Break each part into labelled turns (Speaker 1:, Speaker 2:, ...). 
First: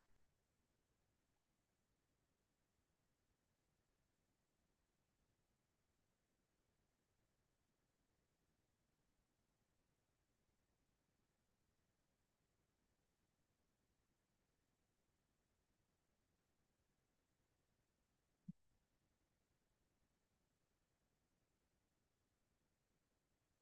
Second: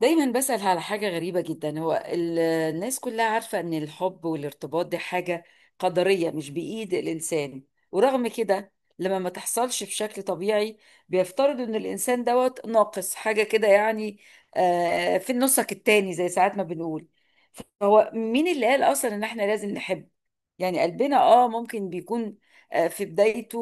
Speaker 1: دايما بسأل على حاجة غريبة جدا. هو الناس كلها عارفة ان الحب والارتباط دي حاجة قدرية مش بإيد الإنسان، ورغم كده لما ما تحصلش بشكل طبيعي بيفترضوا ان الإنسان دوت ناقص حاجة كده يعني. في النصك التاني زي ساعات ما بنقول. فهو مين اللي قال أصلا ان احنا لازم نحب؟ يعني قلبنا ممكن بيكون في بدايته،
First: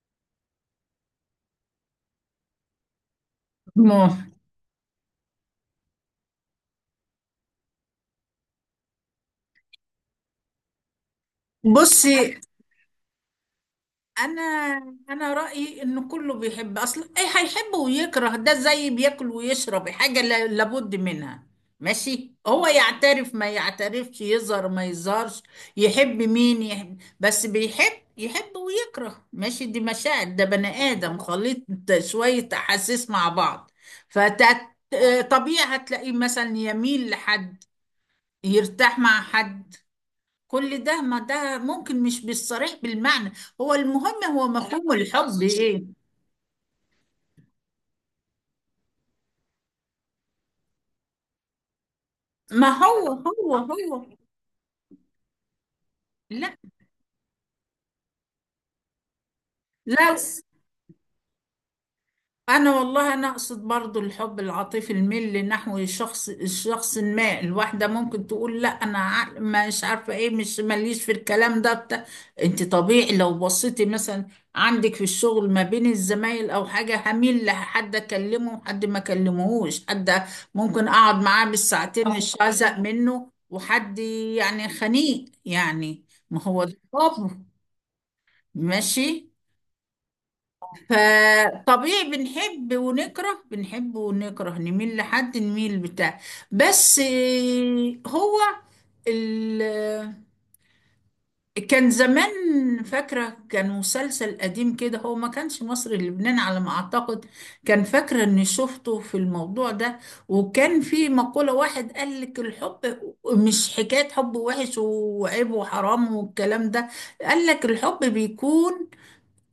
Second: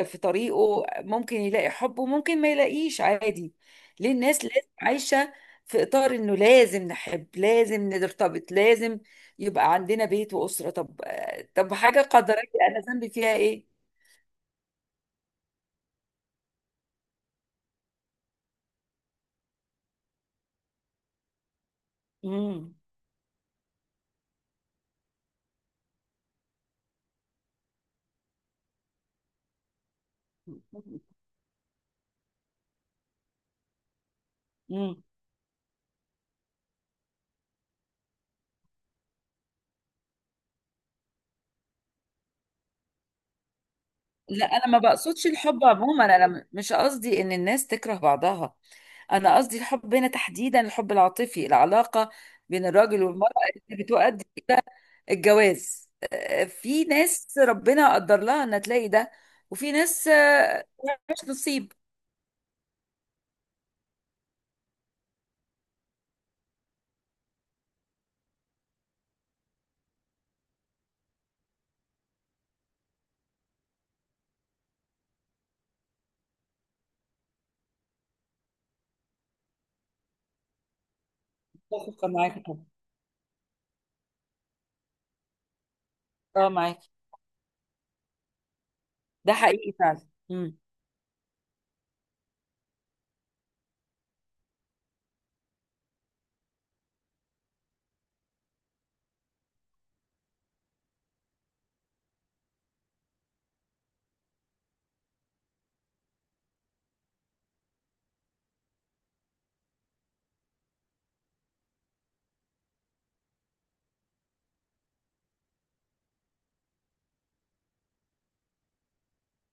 Speaker 1: في طريقه ممكن يلاقي حب وممكن ما يلاقيش عادي. ليه
Speaker 2: ما
Speaker 1: الناس لازم عايشة في إطار إنه لازم نحب، لازم نرتبط، لازم يبقى عندنا بيت وأسرة؟ طب، حاجة
Speaker 2: بصي
Speaker 1: قدرية، أنا ذنبي فيها إيه؟
Speaker 2: انا انا رايي ان كله بيحب اصلا، ايه هيحب ويكره، ده زي بياكل ويشرب، حاجه لابد منها. ماشي، هو
Speaker 1: مم.
Speaker 2: يعترف ما يعترفش، يظهر ما يظهرش، يحب مين يحب، بس بيحب، يحب ويكره. ماشي، دي مشاعر، ده بني ادم خليط شويه احاسيس مع بعض.
Speaker 1: مم.
Speaker 2: فطبيعي هتلاقيه مثلا يميل لحد، يرتاح مع حد، كل ده، ما ده ممكن مش بالصريح بالمعنى. هو المهم
Speaker 1: لا،
Speaker 2: هو
Speaker 1: أنا ما
Speaker 2: مفهوم
Speaker 1: بقصدش
Speaker 2: الحب
Speaker 1: الحب
Speaker 2: ايه.
Speaker 1: عموما، أنا مش قصدي إن الناس تكره بعضها. أنا قصدي الحب هنا تحديدا، الحب العاطفي، العلاقة بين
Speaker 2: ما
Speaker 1: الراجل
Speaker 2: هو
Speaker 1: والمرأة
Speaker 2: هو
Speaker 1: اللي
Speaker 2: هو
Speaker 1: بتؤدي إلى الجواز.
Speaker 2: لا،
Speaker 1: في ناس ربنا قدر لها إن تلاقي ده، وفي ناس
Speaker 2: لا.
Speaker 1: مش نصيب.
Speaker 2: انا والله انا اقصد برضو الحب العاطفي، الميل نحو الشخص ما. الواحده ممكن تقول لا، مش عارفه ايه، مش ماليش في الكلام ده بتاع. انت طبيعي لو بصيتي مثلا عندك في الشغل ما بين الزمايل او حاجه، هميل لحد اكلمه وحد ما اكلمهوش، حد ممكن اقعد معاه بالساعتين
Speaker 1: متفقة
Speaker 2: صح، مش
Speaker 1: معاك طبعا.
Speaker 2: هزهق منه، وحد يعني خنيق يعني. ما
Speaker 1: اه،
Speaker 2: هو ده
Speaker 1: معاك.
Speaker 2: الحب. ماشي.
Speaker 1: ده حقيقي فعلا. مم.
Speaker 2: فطبيعي بنحب ونكره، بنحب ونكره، نميل لحد، نميل بتاع. بس هو ال... كان زمان، فاكرة كان مسلسل قديم كده، هو ما كانش مصري، لبنان على ما أعتقد، كان فاكرة إني شفته في الموضوع ده، وكان في مقولة، واحد قال لك الحب مش حكاية حب وحش وعيب وحرام والكلام ده. قال لك الحب بيكون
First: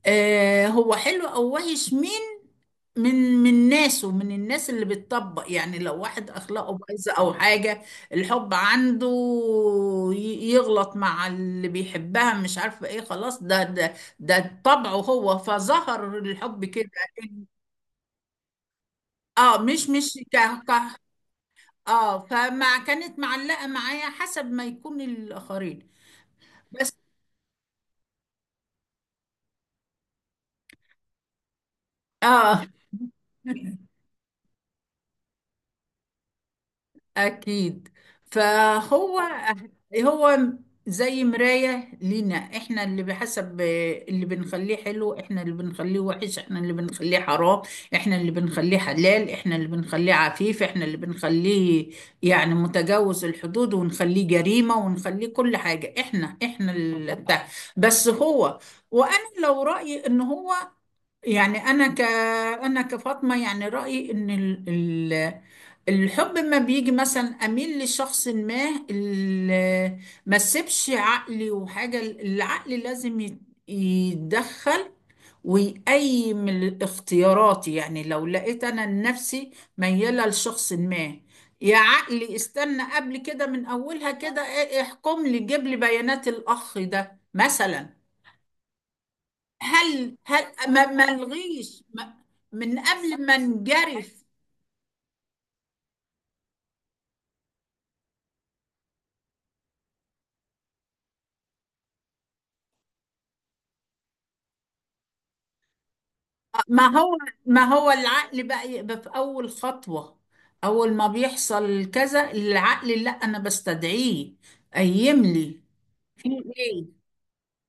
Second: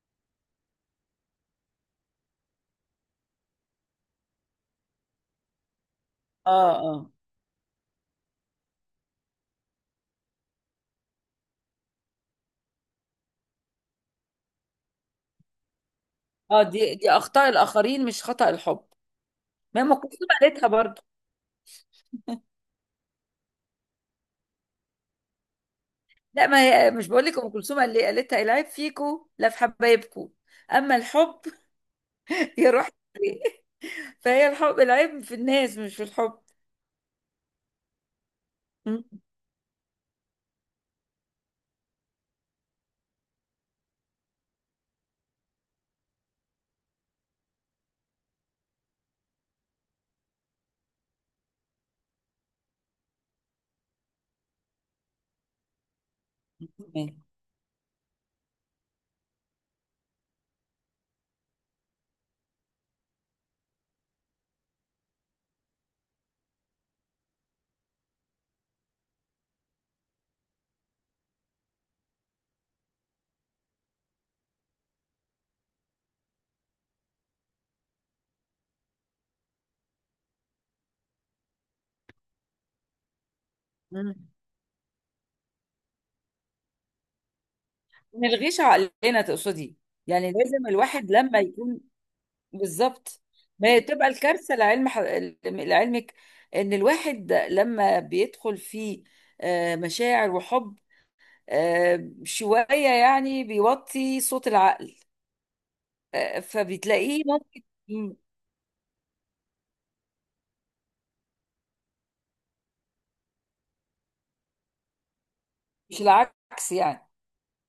Speaker 2: آه، هو حلو أو وحش من من ناسه، من الناس اللي بتطبق. يعني لو واحد
Speaker 1: اه،
Speaker 2: اخلاقه
Speaker 1: اه،
Speaker 2: بايظه او حاجه، الحب عنده يغلط مع اللي بيحبها، مش عارفه ايه، خلاص، ده طبعه هو، فظهر
Speaker 1: اه،
Speaker 2: الحب كده.
Speaker 1: دي اخطاء الاخرين، مش خطأ الحب.
Speaker 2: اه،
Speaker 1: ما
Speaker 2: مش
Speaker 1: ام
Speaker 2: مش
Speaker 1: كلثوم
Speaker 2: ك
Speaker 1: قالتها
Speaker 2: ك
Speaker 1: برضه.
Speaker 2: اه، فما كانت معلقه معايا حسب ما يكون الاخرين،
Speaker 1: لا، ما هي
Speaker 2: بس.
Speaker 1: مش بقول لك؟ ام كلثوم اللي قالتها: العيب فيكو لا في حبايبكو، اما الحب
Speaker 2: اه.
Speaker 1: يروح ليه. فهي الحب، العيب في الناس مش في الحب.
Speaker 2: أكيد.
Speaker 1: مم.
Speaker 2: فهو هو زي مراية لينا، احنا اللي بحسب اللي بنخليه حلو، احنا اللي بنخليه وحش، احنا اللي بنخليه حرام، احنا اللي بنخليه حلال، احنا اللي بنخليه عفيف، احنا اللي بنخليه يعني متجاوز الحدود، ونخليه جريمة، ونخليه كل حاجة، احنا اللي بتاع. بس هو، وانا لو رأيي ان هو، يعني انا كفاطمة، يعني رأيي ان الحب ما بيجي مثلا اميل لشخص ما اللي ما سيبش عقلي وحاجه، العقل لازم يتدخل ويقيم الاختيارات. يعني لو لقيت انا نفسي مياله لشخص ما، يا عقلي استنى قبل كده من اولها
Speaker 1: مم.
Speaker 2: كده، احكم لي، جيب لي بيانات الاخ ده مثلا.
Speaker 1: نلغيش عقلنا تقصدي؟
Speaker 2: هل
Speaker 1: يعني
Speaker 2: هل
Speaker 1: لازم
Speaker 2: ما
Speaker 1: الواحد لما يكون.
Speaker 2: الغيش من
Speaker 1: بالظبط.
Speaker 2: قبل ما
Speaker 1: ما هي تبقى
Speaker 2: نجرف.
Speaker 1: الكارثة لعلمك، ان الواحد لما بيدخل في مشاعر وحب شوية، يعني بيوطي صوت العقل،
Speaker 2: ما هو
Speaker 1: فبتلاقيه
Speaker 2: ما
Speaker 1: ممكن.
Speaker 2: هو
Speaker 1: مم،
Speaker 2: العقل بقى يبقى في أول خطوة. أول ما بيحصل كذا العقل، لا أنا بستدعيه، قيم لي
Speaker 1: مش
Speaker 2: في
Speaker 1: العكس
Speaker 2: إيه.
Speaker 1: يعني؟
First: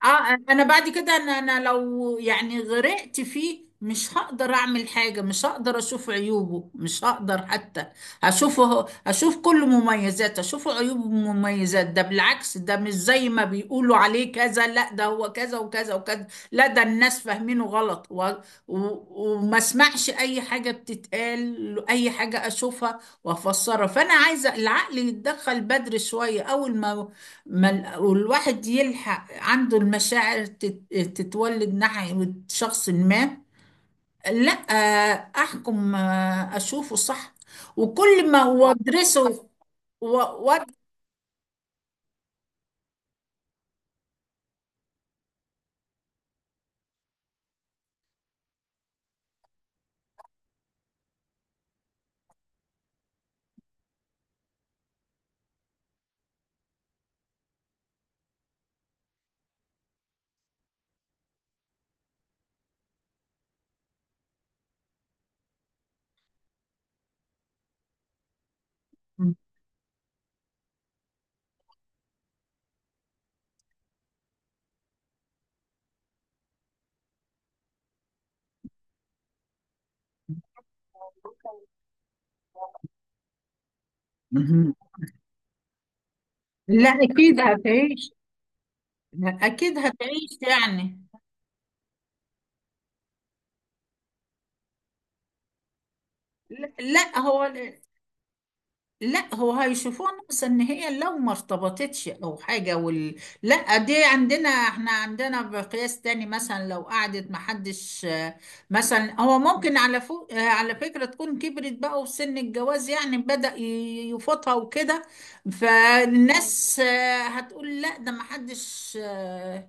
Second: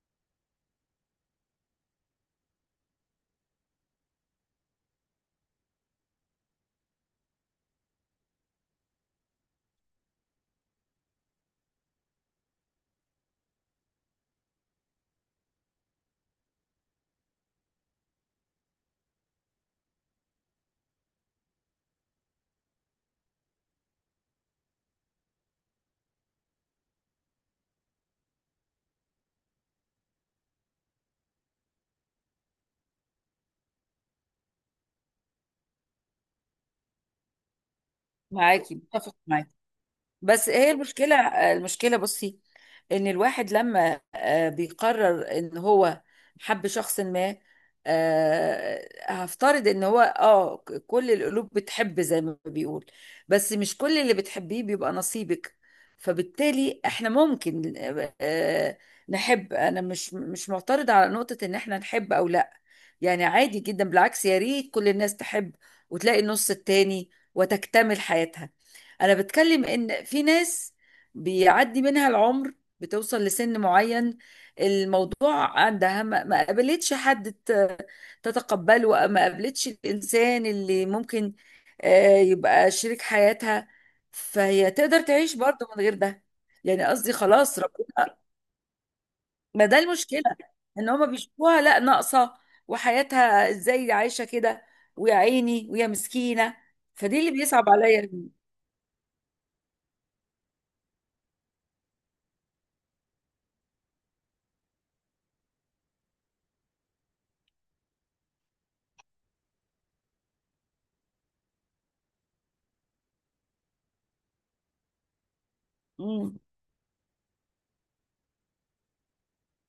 Speaker 2: اه، انا بعد كده، انا لو يعني غرقت فيه، مش هقدر اعمل حاجة، مش هقدر اشوف عيوبه، مش هقدر حتى اشوفه، اشوف كل مميزاته، اشوف عيوبه ومميزات، ده بالعكس ده مش زي ما بيقولوا عليه كذا، لا ده هو كذا وكذا وكذا، لا ده الناس فاهمينه غلط، و... وما اسمعش اي حاجة بتتقال، اي حاجة اشوفها وافسرها. فانا عايزة العقل يتدخل بدري شوية، اول ما والواحد يلحق عنده، المشاعر تتولد ناحية شخص ما، لا أحكم، أشوفه صح وكل ما
Speaker 1: معاكي، متفق
Speaker 2: وأدرسه
Speaker 1: معاكي.
Speaker 2: و...
Speaker 1: بس
Speaker 2: و...
Speaker 1: هي المشكلة، بصي، ان الواحد لما بيقرر ان هو حب شخص ما، هفترض ان هو كل القلوب بتحب زي ما بيقول، بس مش كل اللي بتحبيه بيبقى نصيبك. فبالتالي احنا ممكن آه، نحب. انا مش معترضة على نقطة ان احنا نحب او لا، يعني عادي جدا، بالعكس يا ريت كل الناس تحب وتلاقي النص التاني وتكتمل حياتها. انا بتكلم ان في ناس بيعدي منها العمر، بتوصل لسن معين، الموضوع عندها ما قابلتش حد تتقبله، ما قابلتش الانسان اللي ممكن يبقى شريك حياتها، فهي
Speaker 2: مهم.
Speaker 1: تقدر تعيش برضه من غير ده. يعني
Speaker 2: لا،
Speaker 1: قصدي
Speaker 2: أكيد
Speaker 1: خلاص
Speaker 2: هتعيش،
Speaker 1: ربنا. ما
Speaker 2: أكيد
Speaker 1: ده المشكلة،
Speaker 2: هتعيش
Speaker 1: ان
Speaker 2: يعني.
Speaker 1: هما بيشوفوها لا ناقصة، وحياتها ازاي عايشة كده، ويا عيني ويا مسكينة.
Speaker 2: لا، لا
Speaker 1: فدي اللي
Speaker 2: هو،
Speaker 1: بيصعب عليا.
Speaker 2: لا هو هيشوفوها ناقصة ان هي لو ما ارتبطتش او حاجة لا دي عندنا، احنا عندنا بقياس تاني مثلا، لو قعدت ما حدش، مثلا هو ممكن على فوق، على فكرة تكون كبرت بقى وفي سن الجواز يعني، بدأ يفوتها وكده، فالناس هتقول لا، ده ما حدش، آه،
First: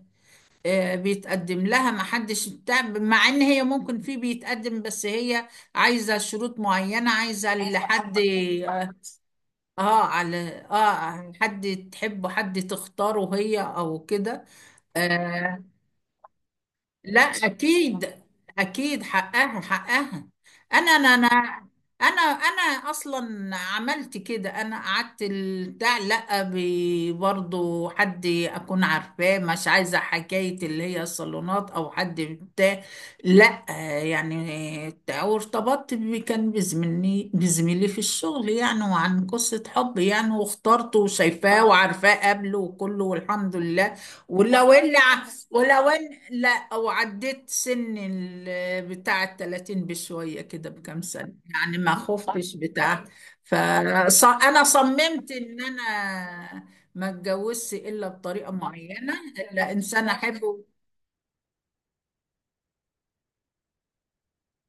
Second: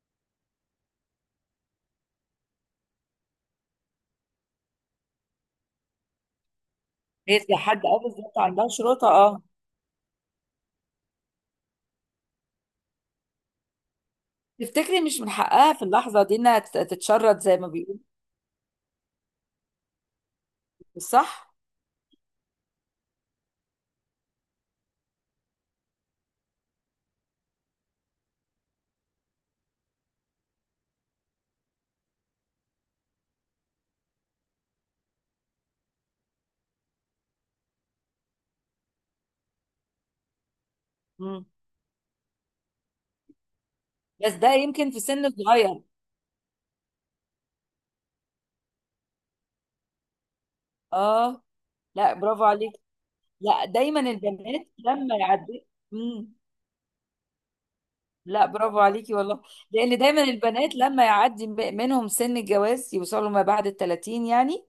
Speaker 2: آه، بيتقدم لها، ما حدش بتاع، مع ان هي ممكن في بيتقدم، بس هي عايزة شروط معينة،
Speaker 1: هي
Speaker 2: عايزة
Speaker 1: لحد، اه
Speaker 2: لحد.
Speaker 1: بالظبط، عندها شروطة، اه.
Speaker 2: اه على اه عن حد تحبه، حد تختاره هي او كده.
Speaker 1: تفتكري مش من
Speaker 2: آه،
Speaker 1: حقها في اللحظة دي انها
Speaker 2: لا
Speaker 1: تتشرط زي ما بيقولوا؟
Speaker 2: اكيد، اكيد حقها، حقها. انا انا انا
Speaker 1: صح؟
Speaker 2: انا اصلا عملت كده، انا قعدت بتاع، لا برضو حد اكون عارفاه، مش عايزه حكايه اللي هي الصالونات او حد بتاع، لا يعني وارتبطت كان بزميلي في الشغل يعني، وعن قصه حب يعني، واخترته
Speaker 1: مم.
Speaker 2: وشايفاه وعارفاه قبله وكله، والحمد لله.
Speaker 1: بس ده
Speaker 2: ولو
Speaker 1: يمكن
Speaker 2: اللي
Speaker 1: في
Speaker 2: ع-
Speaker 1: سن صغير.
Speaker 2: ولو ان لا، او عديت سن بتاع الـ30 بشوية كده بكام سنة
Speaker 1: اه.
Speaker 2: يعني، ما
Speaker 1: لا، برافو
Speaker 2: خفتش
Speaker 1: عليكي.
Speaker 2: بتاع.
Speaker 1: لا، دايما
Speaker 2: فانا
Speaker 1: البنات لما
Speaker 2: صممت ان
Speaker 1: يعدي. مم.
Speaker 2: انا ما اتجوزش الا
Speaker 1: لا،
Speaker 2: بطريقة
Speaker 1: برافو
Speaker 2: معينة،
Speaker 1: عليكي والله.
Speaker 2: الا
Speaker 1: لان
Speaker 2: انسان
Speaker 1: دايما
Speaker 2: احبه.
Speaker 1: البنات لما يعدي منهم سن الجواز، يوصلوا ما بعد ال 30 يعني،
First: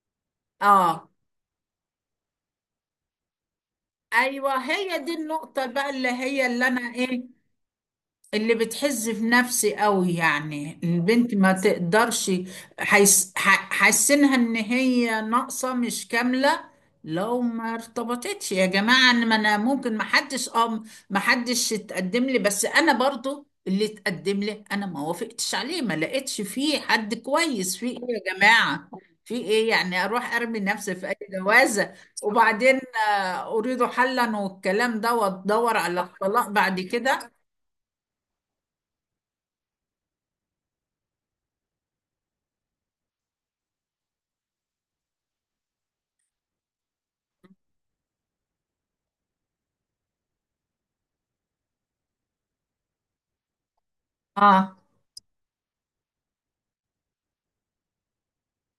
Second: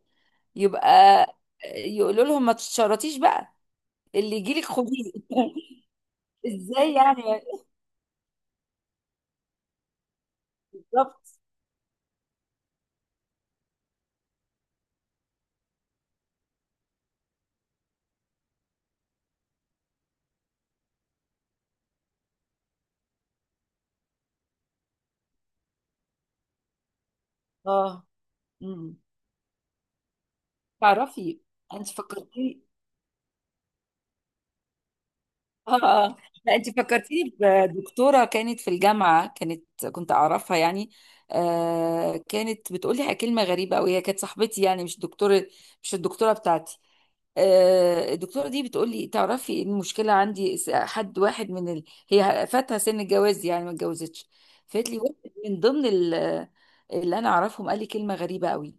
Speaker 1: يبقى
Speaker 2: اه،
Speaker 1: يقولوا لهم: ما تتشرطيش بقى، اللي
Speaker 2: ايوه
Speaker 1: يجيلك
Speaker 2: هي
Speaker 1: خديه.
Speaker 2: دي النقطة بقى اللي هي اللي انا
Speaker 1: ازاي يعني؟
Speaker 2: ايه، اللي بتحز في نفسي قوي، يعني البنت
Speaker 1: بالظبط.
Speaker 2: ما تقدرش حاسينها ان هي ناقصة مش كاملة لو ما ارتبطتش. يا جماعة، ان ما، انا ممكن ما حدش اتقدم لي، بس انا برضو اللي اتقدم لي انا ما وافقتش عليه، ما لقيتش فيه حد كويس، في ايه
Speaker 1: اه.
Speaker 2: يا
Speaker 1: مم.
Speaker 2: جماعة، في ايه يعني اروح ارمي نفسي في اي
Speaker 1: تعرفي، انت
Speaker 2: جوازة،
Speaker 1: فكرتي.
Speaker 2: وبعدين اريد حلا والكلام ده،
Speaker 1: اه،
Speaker 2: وادور على
Speaker 1: اه، آه.
Speaker 2: الطلاق
Speaker 1: لا، انت
Speaker 2: بعد كده.
Speaker 1: فكرتيني بدكتوره كانت في الجامعه، كنت اعرفها يعني. كانت بتقول لي كلمه غريبه قوي، هي كانت صاحبتي يعني، مش دكتوره، مش الدكتوره بتاعتي. الدكتوره دي بتقول لي: تعرفي إيه المشكله عندي؟ حد واحد من ال... هي فاتها سن الجواز يعني، ما اتجوزتش.
Speaker 2: اه،
Speaker 1: فقالت لي واحد من ضمن ال... اللي انا اعرفهم قال لي كلمه غريبه قوي:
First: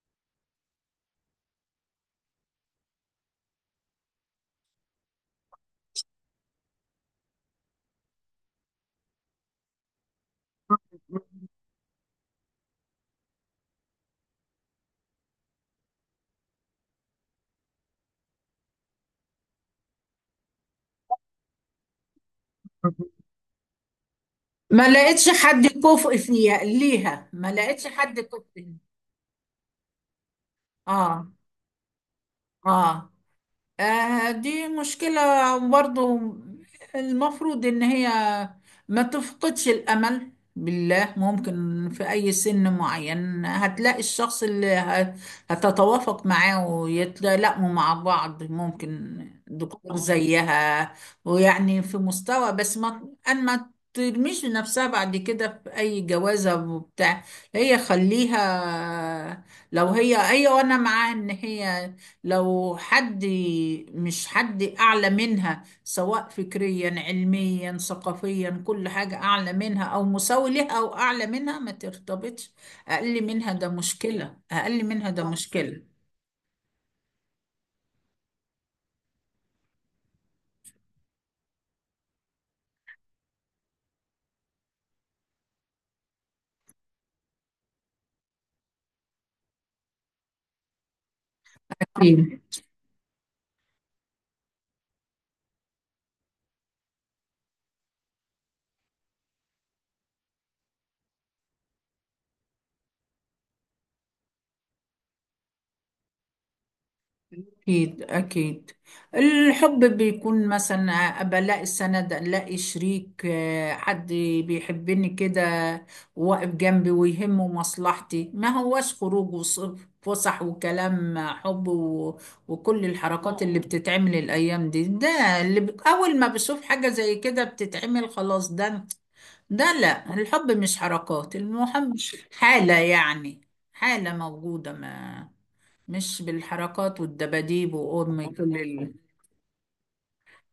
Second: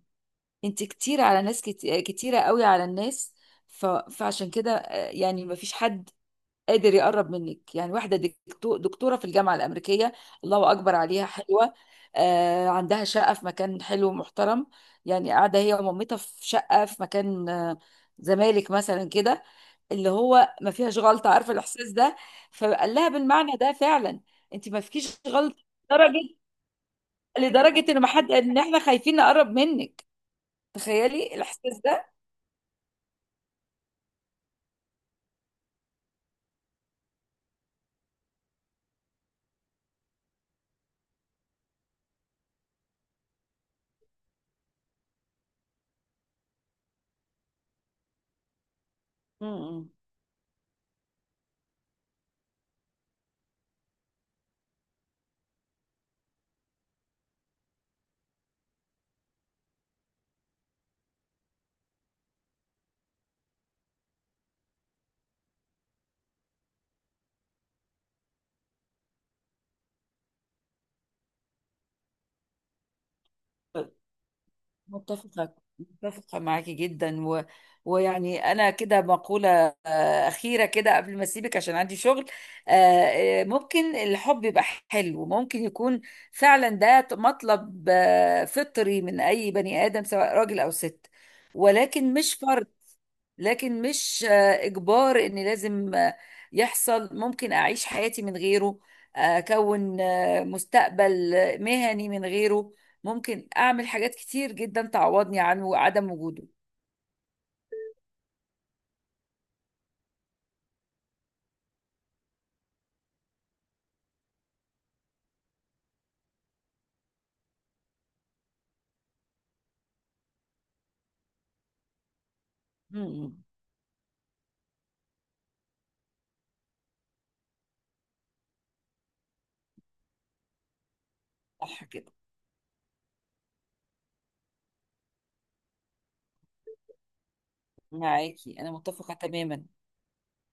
Speaker 1: انت كتير على ناس، كتيرة قوي على الناس. فعشان كده يعني ما فيش حد قادر يقرب منك. يعني واحدة دكتورة في الجامعة الأمريكية، الله أكبر عليها حلوة. عندها شقة في مكان حلو ومحترم، يعني قاعدة هي ومامتها في شقة في مكان زمالك مثلا كده، اللي هو ما فيهاش غلطة. عارفة الإحساس ده؟ فقال لها بالمعنى ده فعلا: انت ما
Speaker 2: ما
Speaker 1: فيكيش
Speaker 2: لقيتش
Speaker 1: غلطة،
Speaker 2: حد كفء
Speaker 1: لدرجة،
Speaker 2: فيها، ليها ما لقيتش
Speaker 1: ان ما
Speaker 2: حد
Speaker 1: حد
Speaker 2: كفء
Speaker 1: ان
Speaker 2: فيها.
Speaker 1: احنا خايفين نقرب منك.
Speaker 2: اه،
Speaker 1: تخيلي الإحساس ده.
Speaker 2: اه، دي مشكلة برضو. المفروض إن هي ما تفقدش الأمل، بالله ممكن في أي سن معين هتلاقي الشخص اللي هتتوافق معاه ويتلائموا مع بعض، ممكن
Speaker 1: امم
Speaker 2: دكتور زيها، ويعني في مستوى، بس ما أن ما ترميش نفسها بعد كده في أي جوازة وبتاع. هي خليها، لو هي هي وأنا معاها، إن هي لو حد، مش حد أعلى منها، سواء فكريا علميا ثقافيا كل حاجة أعلى منها أو مساوي لها، أو أعلى منها ما ترتبطش. أقل منها ده مشكلة، أقل منها، ده صح مشكلة.
Speaker 1: متفقة معاكي جدا، ويعني أنا كده مقولة أخيرة كده قبل ما أسيبك عشان عندي شغل. ممكن الحب يبقى حلو، ممكن يكون فعلا ده مطلب فطري من أي بني آدم، سواء راجل أو ست. ولكن مش فرض، لكن مش إجبار إن لازم يحصل. ممكن أعيش حياتي من غيره، أكون مستقبل مهني من غيره. ممكن أعمل حاجات كتير جدا تعوضني عنه وعدم وجوده.
Speaker 2: أكيد، أكيد. الحب بيكون مثلا أبقى ألاقي سند، ألاقي شريك، حد بيحبني كده، واقف جنبي ويهمه مصلحتي، ما هواش خروج وفسح وكلام حب وكل الحركات
Speaker 1: مم.
Speaker 2: اللي بتتعمل الأيام دي، ده أول ما بشوف حاجة زي كده بتتعمل خلاص، ده، ده لا، الحب مش حركات،
Speaker 1: صح
Speaker 2: المهم
Speaker 1: كده.
Speaker 2: حالة يعني، حالة موجودة ما، مش بالحركات والدباديب وام
Speaker 1: معاكي،
Speaker 2: كل
Speaker 1: أنا متفقة تماما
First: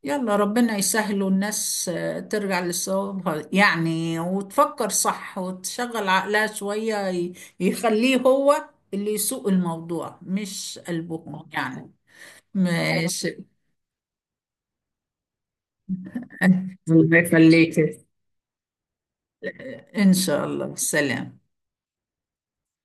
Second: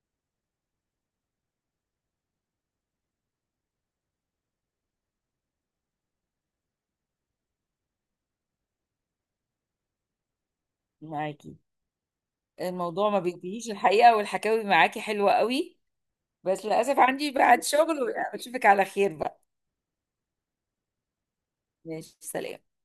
Speaker 2: يلا ربنا يسهل، والناس ترجع لصوابها يعني، وتفكر صح وتشغل عقلها شوية، يخليه هو اللي يسوق الموضوع مش قلبهم
Speaker 1: معاكي.
Speaker 2: يعني.
Speaker 1: الموضوع ما
Speaker 2: ماشي.
Speaker 1: بينتهيش الحقيقة، والحكاوي معاكي حلوة قوي. بس للأسف
Speaker 2: الله
Speaker 1: عندي بعد
Speaker 2: يخليك.
Speaker 1: شغل، وأشوفك على خير بقى.
Speaker 2: إن شاء الله، سلام.
Speaker 1: ماشي، سلام.